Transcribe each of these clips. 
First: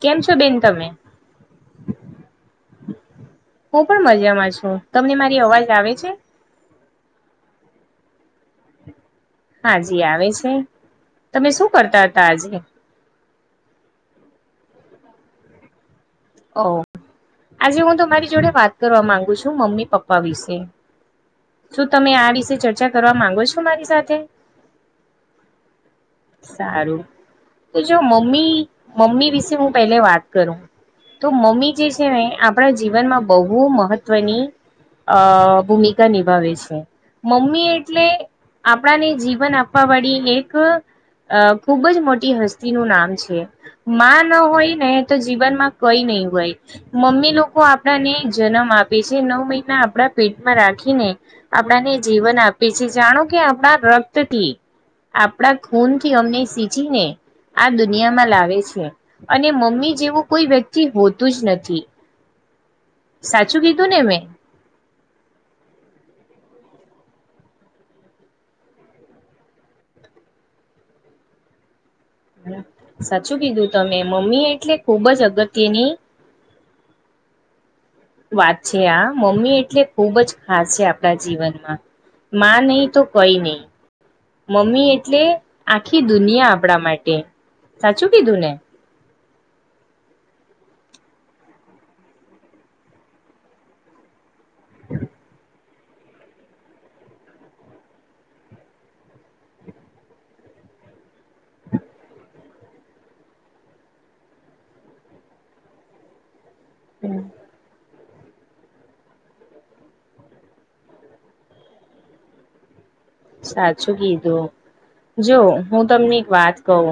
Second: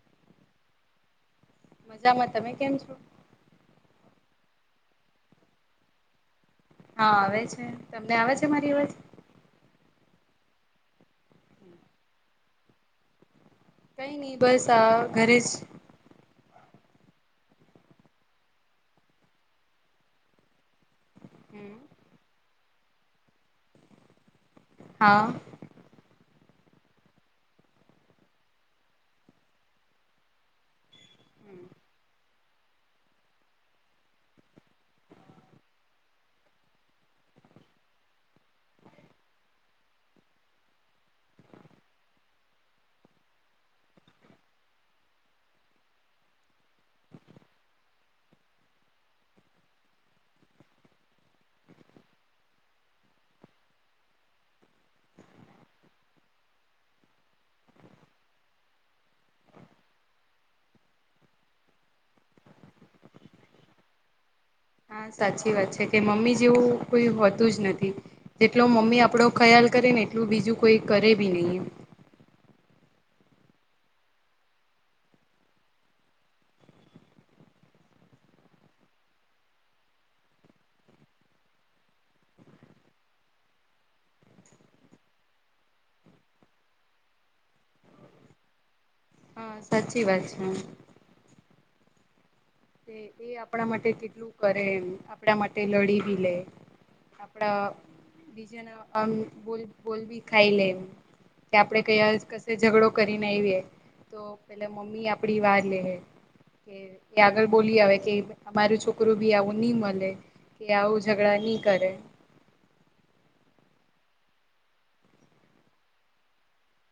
કેમ છો બેન તમે? મજામાં. તમે કેમ છો? હું પણ મજામાં છું. તમને મારી અવાજ આવે છે? હા, આવે છે. તમને આવે છે, મારી અવાજ? હાજી આવે છે. તમે શું કરતા હતા આજે? કઈ નઈ બસ આ ઘરે જ ઓ આજે હું તમારી જોડે વાત કરવા માંગુ છું, મમ્મી પપ્પા વિશે. શું તમે આ વિશે ચર્ચા કરવા માંગો છો મારી સાથે? હા. સારું તો જો મમ્મી મમ્મી વિશે હું પેલે વાત કરું. તો મમ્મી જે છે ને આપણા જીવનમાં બહુ મહત્વની અહ ભૂમિકા નિભાવે છે. મમ્મી એટલે આપણાને જીવન આપવા વાળી એક અહ ખુબ જ મોટી હસ્તી નું નામ છે. માં ન હોય ને તો જીવનમાં કઈ નહી હોય મમ્મી લોકો આપણાને જન્મ આપે છે નવ મહિના આપડા પેટમાં રાખ ખીને આપણાને જીવન આપીએ છે જાણો કે આપડા રક્તથી આપડા ખૂન થી અમને સીચીને આ દુનિયામાં લાવે છે અને મમ્મી જેવું કોઈ વ્યક્ તી હોતું જ નથી. સાચું કીધું ને મેં? હા, સાચી વાત છે કે મમ્મી જેવું કોઈ હોતું જ નથી. જેટલો મમ્મી આપડો ખ્યાલ ક રે ને એટલું બીજું કોઈ કરે બે નહી. સાચું કીધું તમે મમ્મી એટલે ખુબ જ અગત્યની વાત છે આ મમ્મી એટલે ખુબ જ ખાસ છે આપડા જીવનમાં. માં નહી તો કોઈ નહીં. મમ્મી એટલે આખી દુનિયા આપડા માટે. સાચું કીધું ને? હા સાચી વાત છે. એ આપણા માટે કેટલું કરે, આપણા માટે લડીવી લે. આપડા બીજાના આમ બોલ બોલવી ખાઈ લે. કે આપણેે કયા કશે ઝઘડો કરીને આવીએ. તો પેલા મમ્મી આપડી વાર લે કે એ આગળ બોલી આવે. કે અમારું છોકરું બી આવું ની મળે કે આવું ઝઘડા ની કરે. સાચું કીધું, જો હું તમને એક વાત કહું.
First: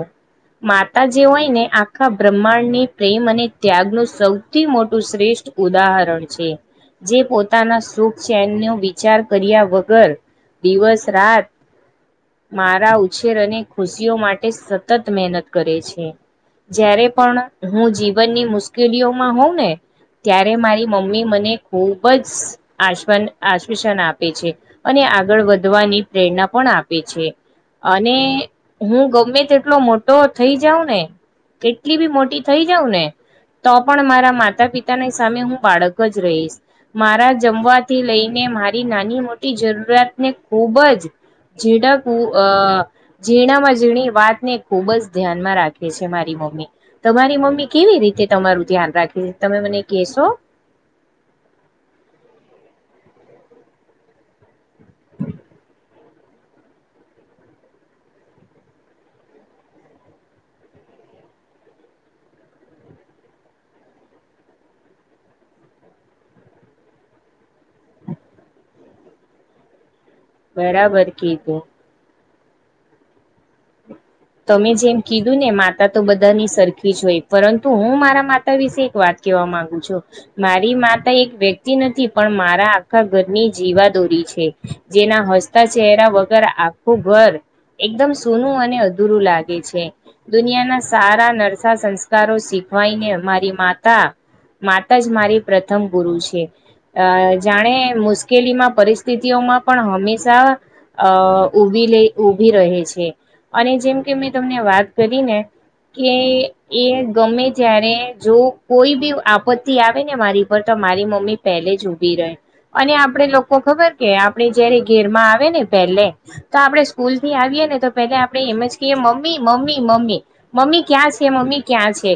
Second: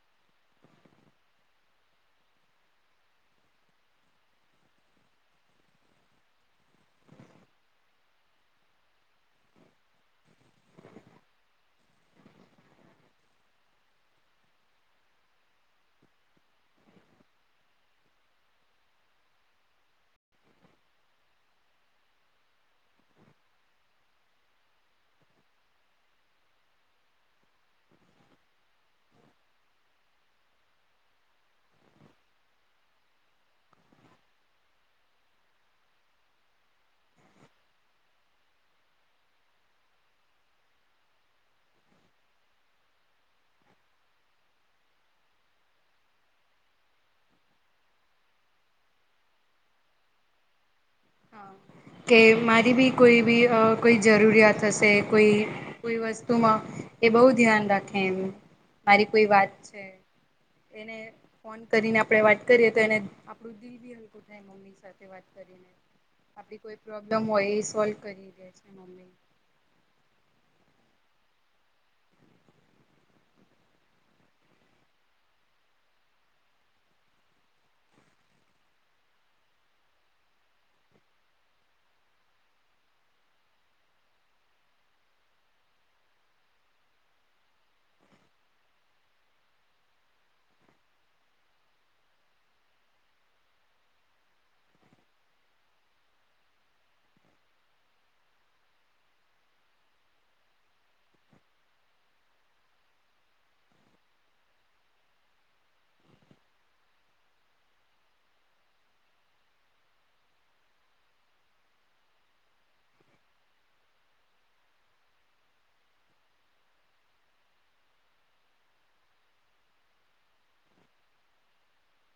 માતા જે હોય ને આખા બ્રહ્માંડની પ્રેમ અને ત્યાગનું સૌથી મોટું શ્રેષ્ઠ ઉદાહરણ છે. જે પોતાના સુખ ચેનનો વિચાર કર્યા વગર, દિવસ રાત. મારા ઉછેર અને ખુશીઓ માટે સતત મહેનત કરે છે. જયારે પણ હું જીવનની મુશ્કેલીઓમાં હોઉં ને ત્યારે મારી મમ્મી મને ખૂબ જ આશવન આશ્વાસન આપે છે અને આગળ વધવાની પ્રેરણા પણ આપે છે. અને હું ગમે તેટલો મોટો થઇ જાઉં ને કેટલી બી મોટી થઇ જાઉં ને તો પણ મારા માતા પિતાની સામે હું બાળક જ રહીશ મારા જમવાથી લઈને મારી નાની મોટી જરૂરિયાતને ખુબ જ ઝીડાકું અ ઝીણામાં ઝીણી વાતને ખુબ જ ધ્યાનમાં રાખે છે મારી મમ્મી. તમારી મમ્મી કેવી રીતે તમારું ધ્યાન રાખી તમે મને કેશો? કે મારી બી કોઈ બી અ કોઈ જરૂરિયાત હશે કોઈ કો વસ્તુમાં એ બહુ ધ્યાન રાખે એમ. મારી કોઈ વાત છે એને ફોન કરીને આપડે વાત કરીએ તો એને આપડું દિલ ભી હલકું થાય મમ્મી સાથે વાત કરીને આપડી કોઈ પ્રોબ્લેમ હોય એ સોલ્વ કરી દે છે મમ્મી. બરાબર કીધું. તમે જેમ કીધું ને માતા તો બધાની સરખી જ હોય પરંતુ હું મારા માતા વિશે એક વાત કેવા માંગુ છું. મારી માતા એક વ્યક્તિ નથી પણ મારા આખા ઘરની જીવાદોરી છે. જેના હસતા ચરા વગર આખું ઘર એકદમ સોનું અને અ રું લાગે છે. દુનિયાના સારા નરસા સંસ્કારો શીખવાઈને અમારી માતા માતા જ મારી પ્રથમ ગુરુ છે. અહ જાણે મુશ્કેલીમાં પરિસ્થિતિઓમાં પણ હંમેશા અહ ઉભી લે ઊભી રહે છે અને જેમ કે મેં તમને વાત કરી ને કે એ ગમે ત્યારે જો કોઈ બી આપત્તિ આવે ને મારી પર તો મારી મમ્મી પહેલે જ ઉભી રહે. અને આપડે લોકો ખબર કે આપડે જયારે ઘેરમાં આવે ને પહેલે તો આપડે સ્કૂલ થી આવીએ ને તો પેલા આપડે એમ જ કએ મમ્મી મમ્મી મમ્મી મમ્મી ક્યાં છે મમ્મી ક્યાં છે.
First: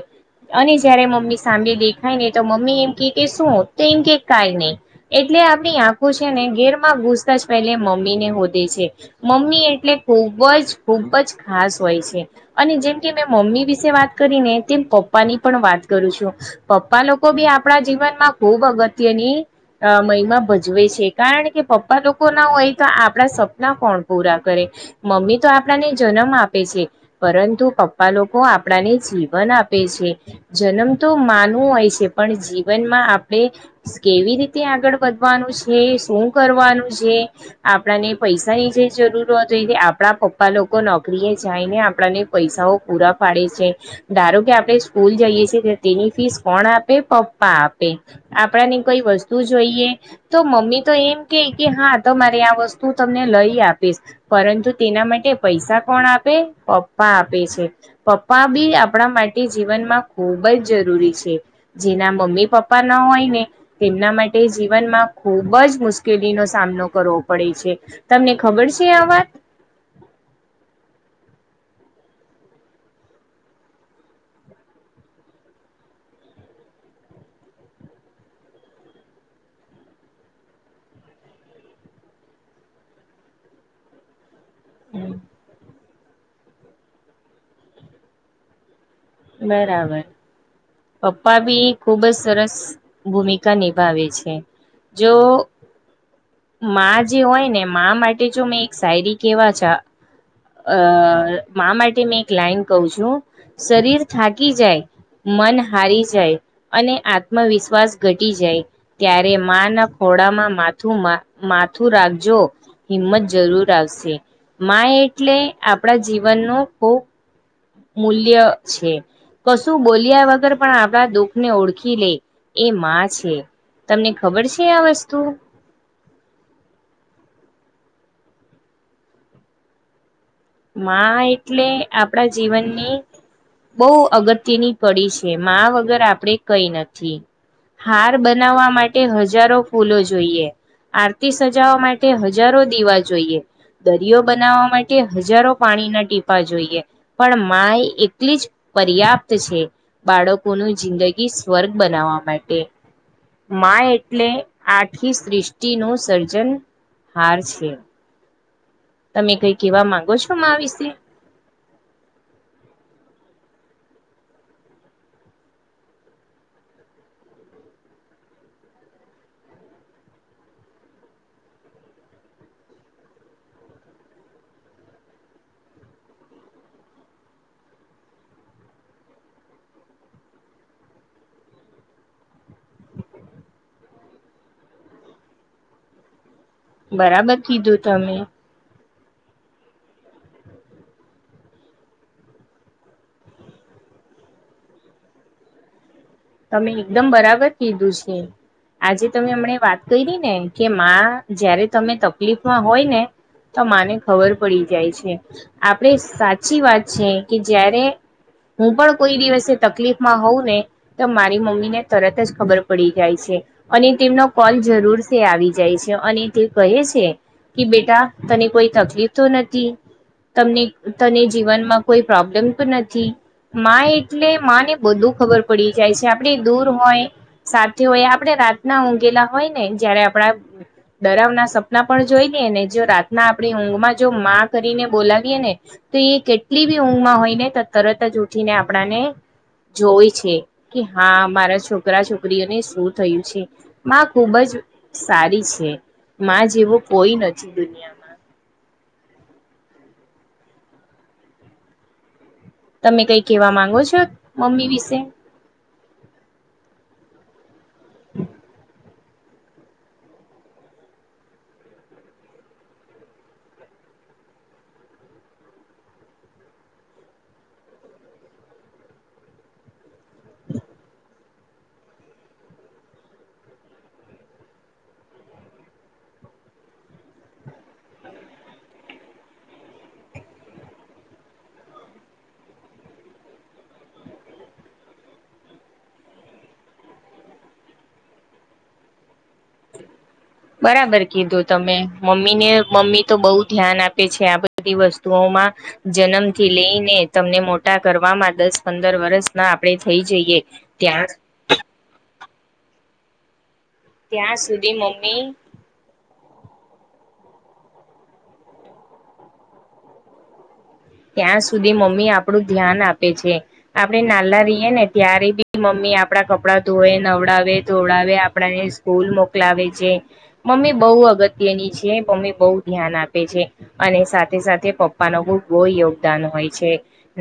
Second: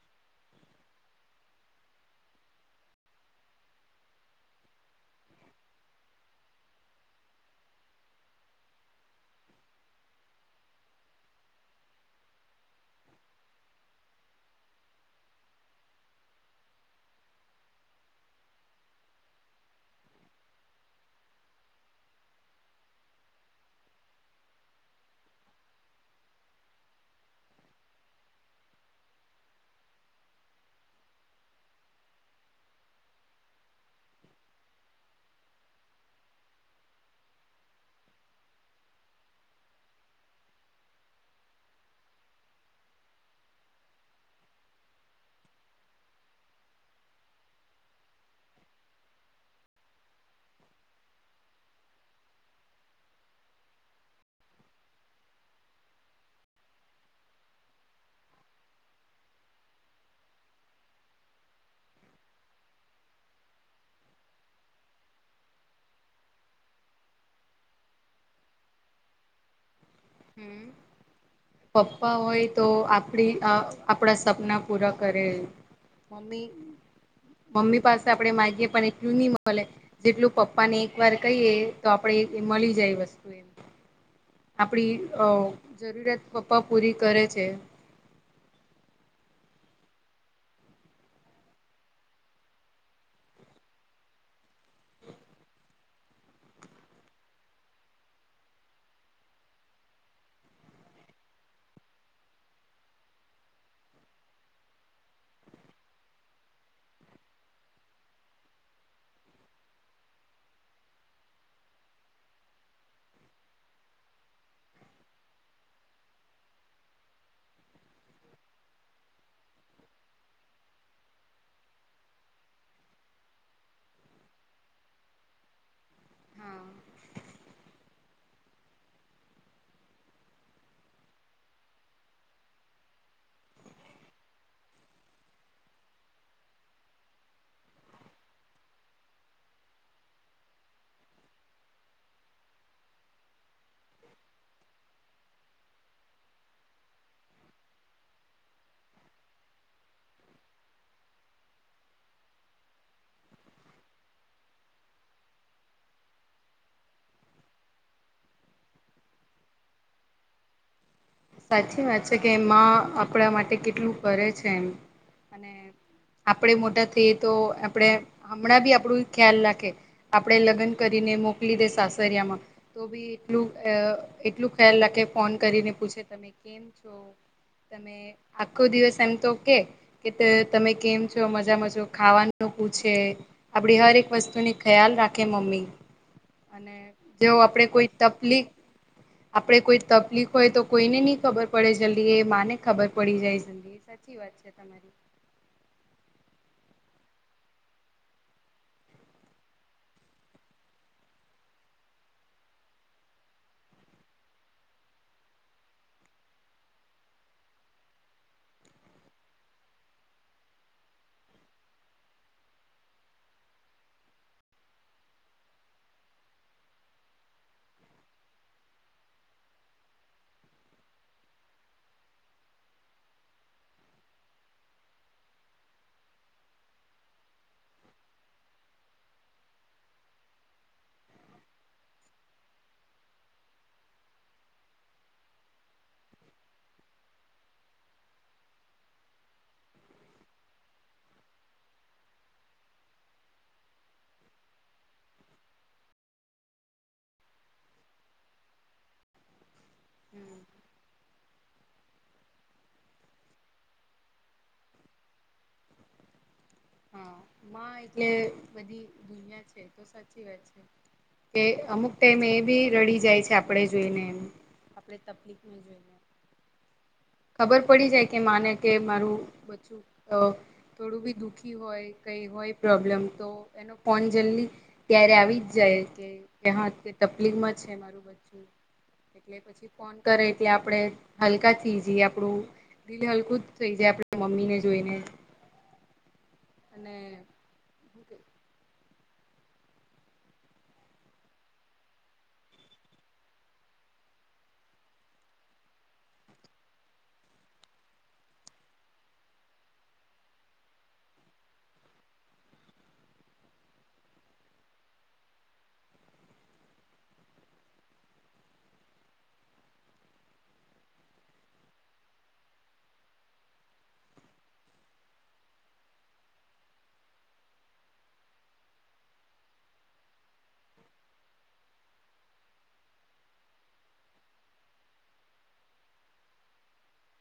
અને જયારે મમ્મી સામેં દેખાય ને તો મમ્મી એમ કે કે શું તો એમ કે કઈ નહી એ એટલે આપણી આંખો છે ને ઘેર માં ઘૂસતા જ પેલે મમ્મી ને હોદે છે મમ્મી એટલે ખૂબ વજ ખૂબ જ ખાસ હોય છે અને જેમ કે મેં મમ્મી વિશે વાત કરીને તેમ પપ્પાની પણ વાત કરું છું. પપ્પા લોકો બી આપડા જીવનમાં ખુબ અગત્યની અહ મહિમાં ભજવે છે કારણ કે પપ્પા લોકો ના હોય તો આપસાત સપના કોણ પૂરા કરે. મમ્મી તો આપ આપડા ને જન્મ આપે છે પરંતુ પપ્પા લોકો આપણાને જીવન આપે છે. જન્મ તો માનવું હોય છે પણ જીવનમાં આપડે કેવી રીતે આગળ વધવાનું છે શું કરવાનું છે આપડા ને પૈસાની જે જરૂરત હોય તે આપડા પપ્પા પા લોકો નોકરી જાય ને આપણાને પૈસાઓ પૂરા પાડે છે ધારો કે આપડે સ્કૂલ જઈએ તેસી ને તેની ફીસ કોણ આપે પપ્પા આપે આપણાને કોઈ વસ્તુ જોઈએ તો તો મમ્મી તો એમ કે કે હા તો મારે આ વસ્તુ તમને લઈ આપીશ પરંતુ તેના મા ટે પૈસા કોણ આપે પપ્પા આપે છે. પપ્પા બી આપડા માટે જીવનમાં ખૂબ જ જરૂરી છે. જેના મમ્મી પપ્પા ના હોય ને તેમના માટે જીવનમાં ખુબ જ મુશ્કેલીનો સામનો કરવો પડે છે. તમને ખબર છે આ વાત? હમ્મ. પપ્પા હોય તો આપડી અહ આપડા સપના પૂરા કરે એ. મમ્મી મમ્મી પાસે આપડે માગીએ પણ એટલું નહી મલે જેટલું પપ્પા ને એક વાર કહીએ તો આપડે તે મલી જાય એ વસ્તુ એમ. [inaudible] આપડી અહ જરૂરિયાત પપ્પા પૂરી કરે છે. બરાબર. પપ્પા બી ખુબ જ સરસ ભૂમિકા નિભાવે છે. જો માં જે હોય ને માં માટે જો મેં એક સાયરી કેવા છ અહ માં માટે મેં એક લાઈન કઉ છું. શરીર થાકી જાય મન હારી જાય અને આત્મવિશ્વાસ ઘટી જાય ત્યારે માં ના ખો ડામાં માથું માં માથું રાખજો હિંમત જરૂર આવશે. માં એટલે આપડા જીવનનો ખૂબ મૂલ્ય છે. કશું બોલ્યા વગર પણ આપડા દુઃખને ઓળખી લે એ માં છે. તમને ખબર છે આ વસ્તુ? હા. માં એટલે આપડા જીવનની બહુ અગત્યની પડી છે. માં વગર આપડે કઈ નથી. હાર બનાવવા માટે હજારો ફૂલો જોઈએ આરતી સજાવા માટે હજારો દીવા જોઈએ, દરિયો બનાવવા માટે હજારો પાણીના ટીપા જોઈએ, પણ માય એટલી જ પર્યાપ્ત છે બાળકોનું જિંદગી સ્વર્ગ બનાવવા માટે માય એટલે આખી સૃષ્ટિ નું સર્જન હાર છે તમે કઈ કેવા માંગો છો મા વિશે સાચી વાત છે કે મા આપણા માટે કેટલું કરે છે એમ અને આપડે મોટા થઈએ તો આપણે હમણાં બી આપણું ખ્યાલ રાખે, આપડે લગ્ન કરી મોકલી દે સાસરિયામાં તો બી એટલું એટલું ખ્યાલ રાખે ફોન કરીને પૂછે તમે કેમ છો? તમે આખો દિવસ એમ તો કે કે તમે કેમ છો મજા મજો ખાવાનું આપડી હર એક વસ્તુની ખ્યાલ રાખે મમ્મી [inaudible] અને જેવ બરાબર આપડે કીધું કોઈ તમે. તકલીક આપડે કોઈ તકલીફ હોય તો કોઈને નહી ખબર પડે જલ્દી એ માને ખબર પડી જાય જલ્દી સાચી વાત છે તમારી તમે એકદમ બરાબર કીધું છે. આજે તમે હમને વાત કરી ને કે માં જયારે તમે તકલીફમાં હોય ને તો મને ખબર પડી જાય છે આપણેે સાચી વાત છે કે જયારે હું પણ કોઈ દિવસે તકલીફ માં હોઉં ને તો મારી મમ્મી ને તરત જ ખબર પડી જાય છે અને તેમનો કોલ જરૂર સ આવી જાય છે. અને તે કહે છે કે બેટા તને કોઈ તકલીફ તો નથી તમને તને જીવનમાં કોઈ પ્રોબ્લેમ પણ નથી માં એટલે માં ને બધું ખબર પડ પડી જાય છે આપડી દૂર હોય સાથે હોય આપણે રાતના ઊઘેલા હોય ને જયારે આપણા ડરાવના સપના પણ જોઈ દઈએ ને જો રાતના આપણી ઊંઘમાં જો માં કરીને બોલાવીએ ને તો એ કેટલી બી ઊંઘમાં હોય ને તો તરત જ ઉઠીને આપણાને જોય છે. કે હા મારા છોકરા છોકરીઓને શું થયું છે માં ખુબ જ સારી છે. માં જેવો કોઈ નથી દુનિયામાં. હમ તમે કઈ કેવા માંગો છો મમ્મી વિશે? હા એટલે બધી દુનિયા છે તો સાચી વાત છે. કે અમુક ટાઈમ એ બી રડી જાય છે આપણે જોઈને એમ. આપણે તકલીફ ન જોઈને ખબર પડી જાય કે માને કે મારું બચ્ચું થોડું બી દુખી. હોય કઈ હોય પ્રોબ્લેમ તો એનો ફોન જલ્દી ત્યારે આવી જ જાય કે કે હા કે તકલીફમાં છે મારું બચ્ચું એટલે પછી ફોન કરે એટલે આપડે હલકા થઈ જઈએ આપડું દિલ હલકું જ થઈ જાય. આપ મમ્મી ને જોઈને. હ અને બરાબર કીધું તમે મમ્મી ને મમ્મી તો બઉુ ધ્યાન આપે છે આ બધી વસ્તુઓ માં જન્મથી લઈને તમને મોટા કરવામાં દસ પંદર વર્ષ ના આપડણે થઈ જઈએ ત્યાં જ [unintelligible] ત્યાં સુધી મમ્મી ત્યાં સુધી મમ્મી આપડું ધ્યાન આપે છે આપડે નાલા રહીએ ને ત્યારે બી મમ્મી આપડા કપડા ધોય નવડાવે ધોવડાવે આપડાને સ્કૂલ મોકલાવે છે મમ્મી બહુ અગત્યની છે મમ્મી બહુ ધ્યાન આપે છે અને સાથે સાથે પપ્પા ન બ બો યોગદાન હોય છે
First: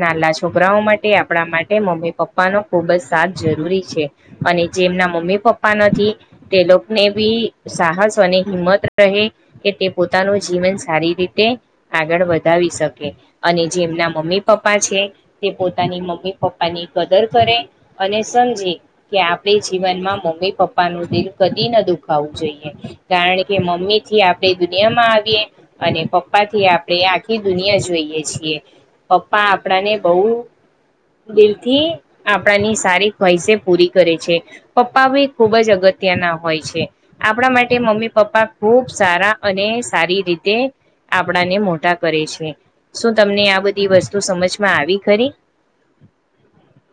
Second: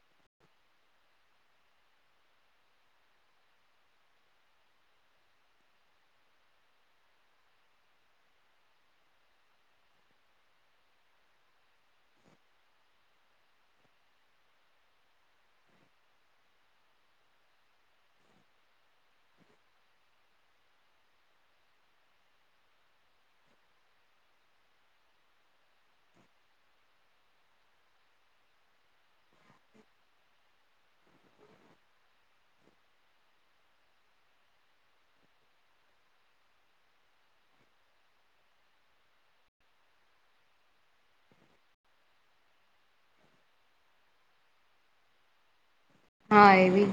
નાલા છોકરાઓ માટે આપણા માટે મમ્મી પપ્પા નો ખુબ જ સાર જરૂરી છે અને જેમના મમ્મી પપ્પા નથી તે લોકોને બી સાહસ હિંમત રહે કે તે પોતાનું જીવન સારી રીતે આગળ વધાવી શકે અને જે એમના મમ્મી પપ્પા છે તે પોતાની મમ્મી પપ્પાની કદર કરે અને સમજીે કે આપણે જીવનમાં મમ્મી પપ્પા નું દિલ કદી ન દુખાવું જોઈએ કારણ કે મમ્મી થી આપડે દુનિયા માં આવીએ અને પપ્પા થી આપણે આખી દુનિયા જ જોઈએ છીએ પપ્પા આપડાને બહ દિલથી આપણાની સારી ખ્વાઈસે પૂરી કરે છે પપ્પા ભી ખુબ જ અગત્ય અતના હોય છે આપણા માટે મમ્મી પપ્પા ખુબ સારા અને સારી રીતે આપણાને મોટા કરે છે શું તમને આ બધી વસ્તુ સમજમાં આવી ખરી? હા, એવી જ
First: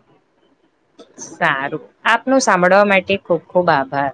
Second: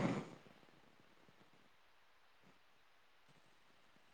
સારું, આપનું સાંભળવા માટે ખુબ ખુબ આભાર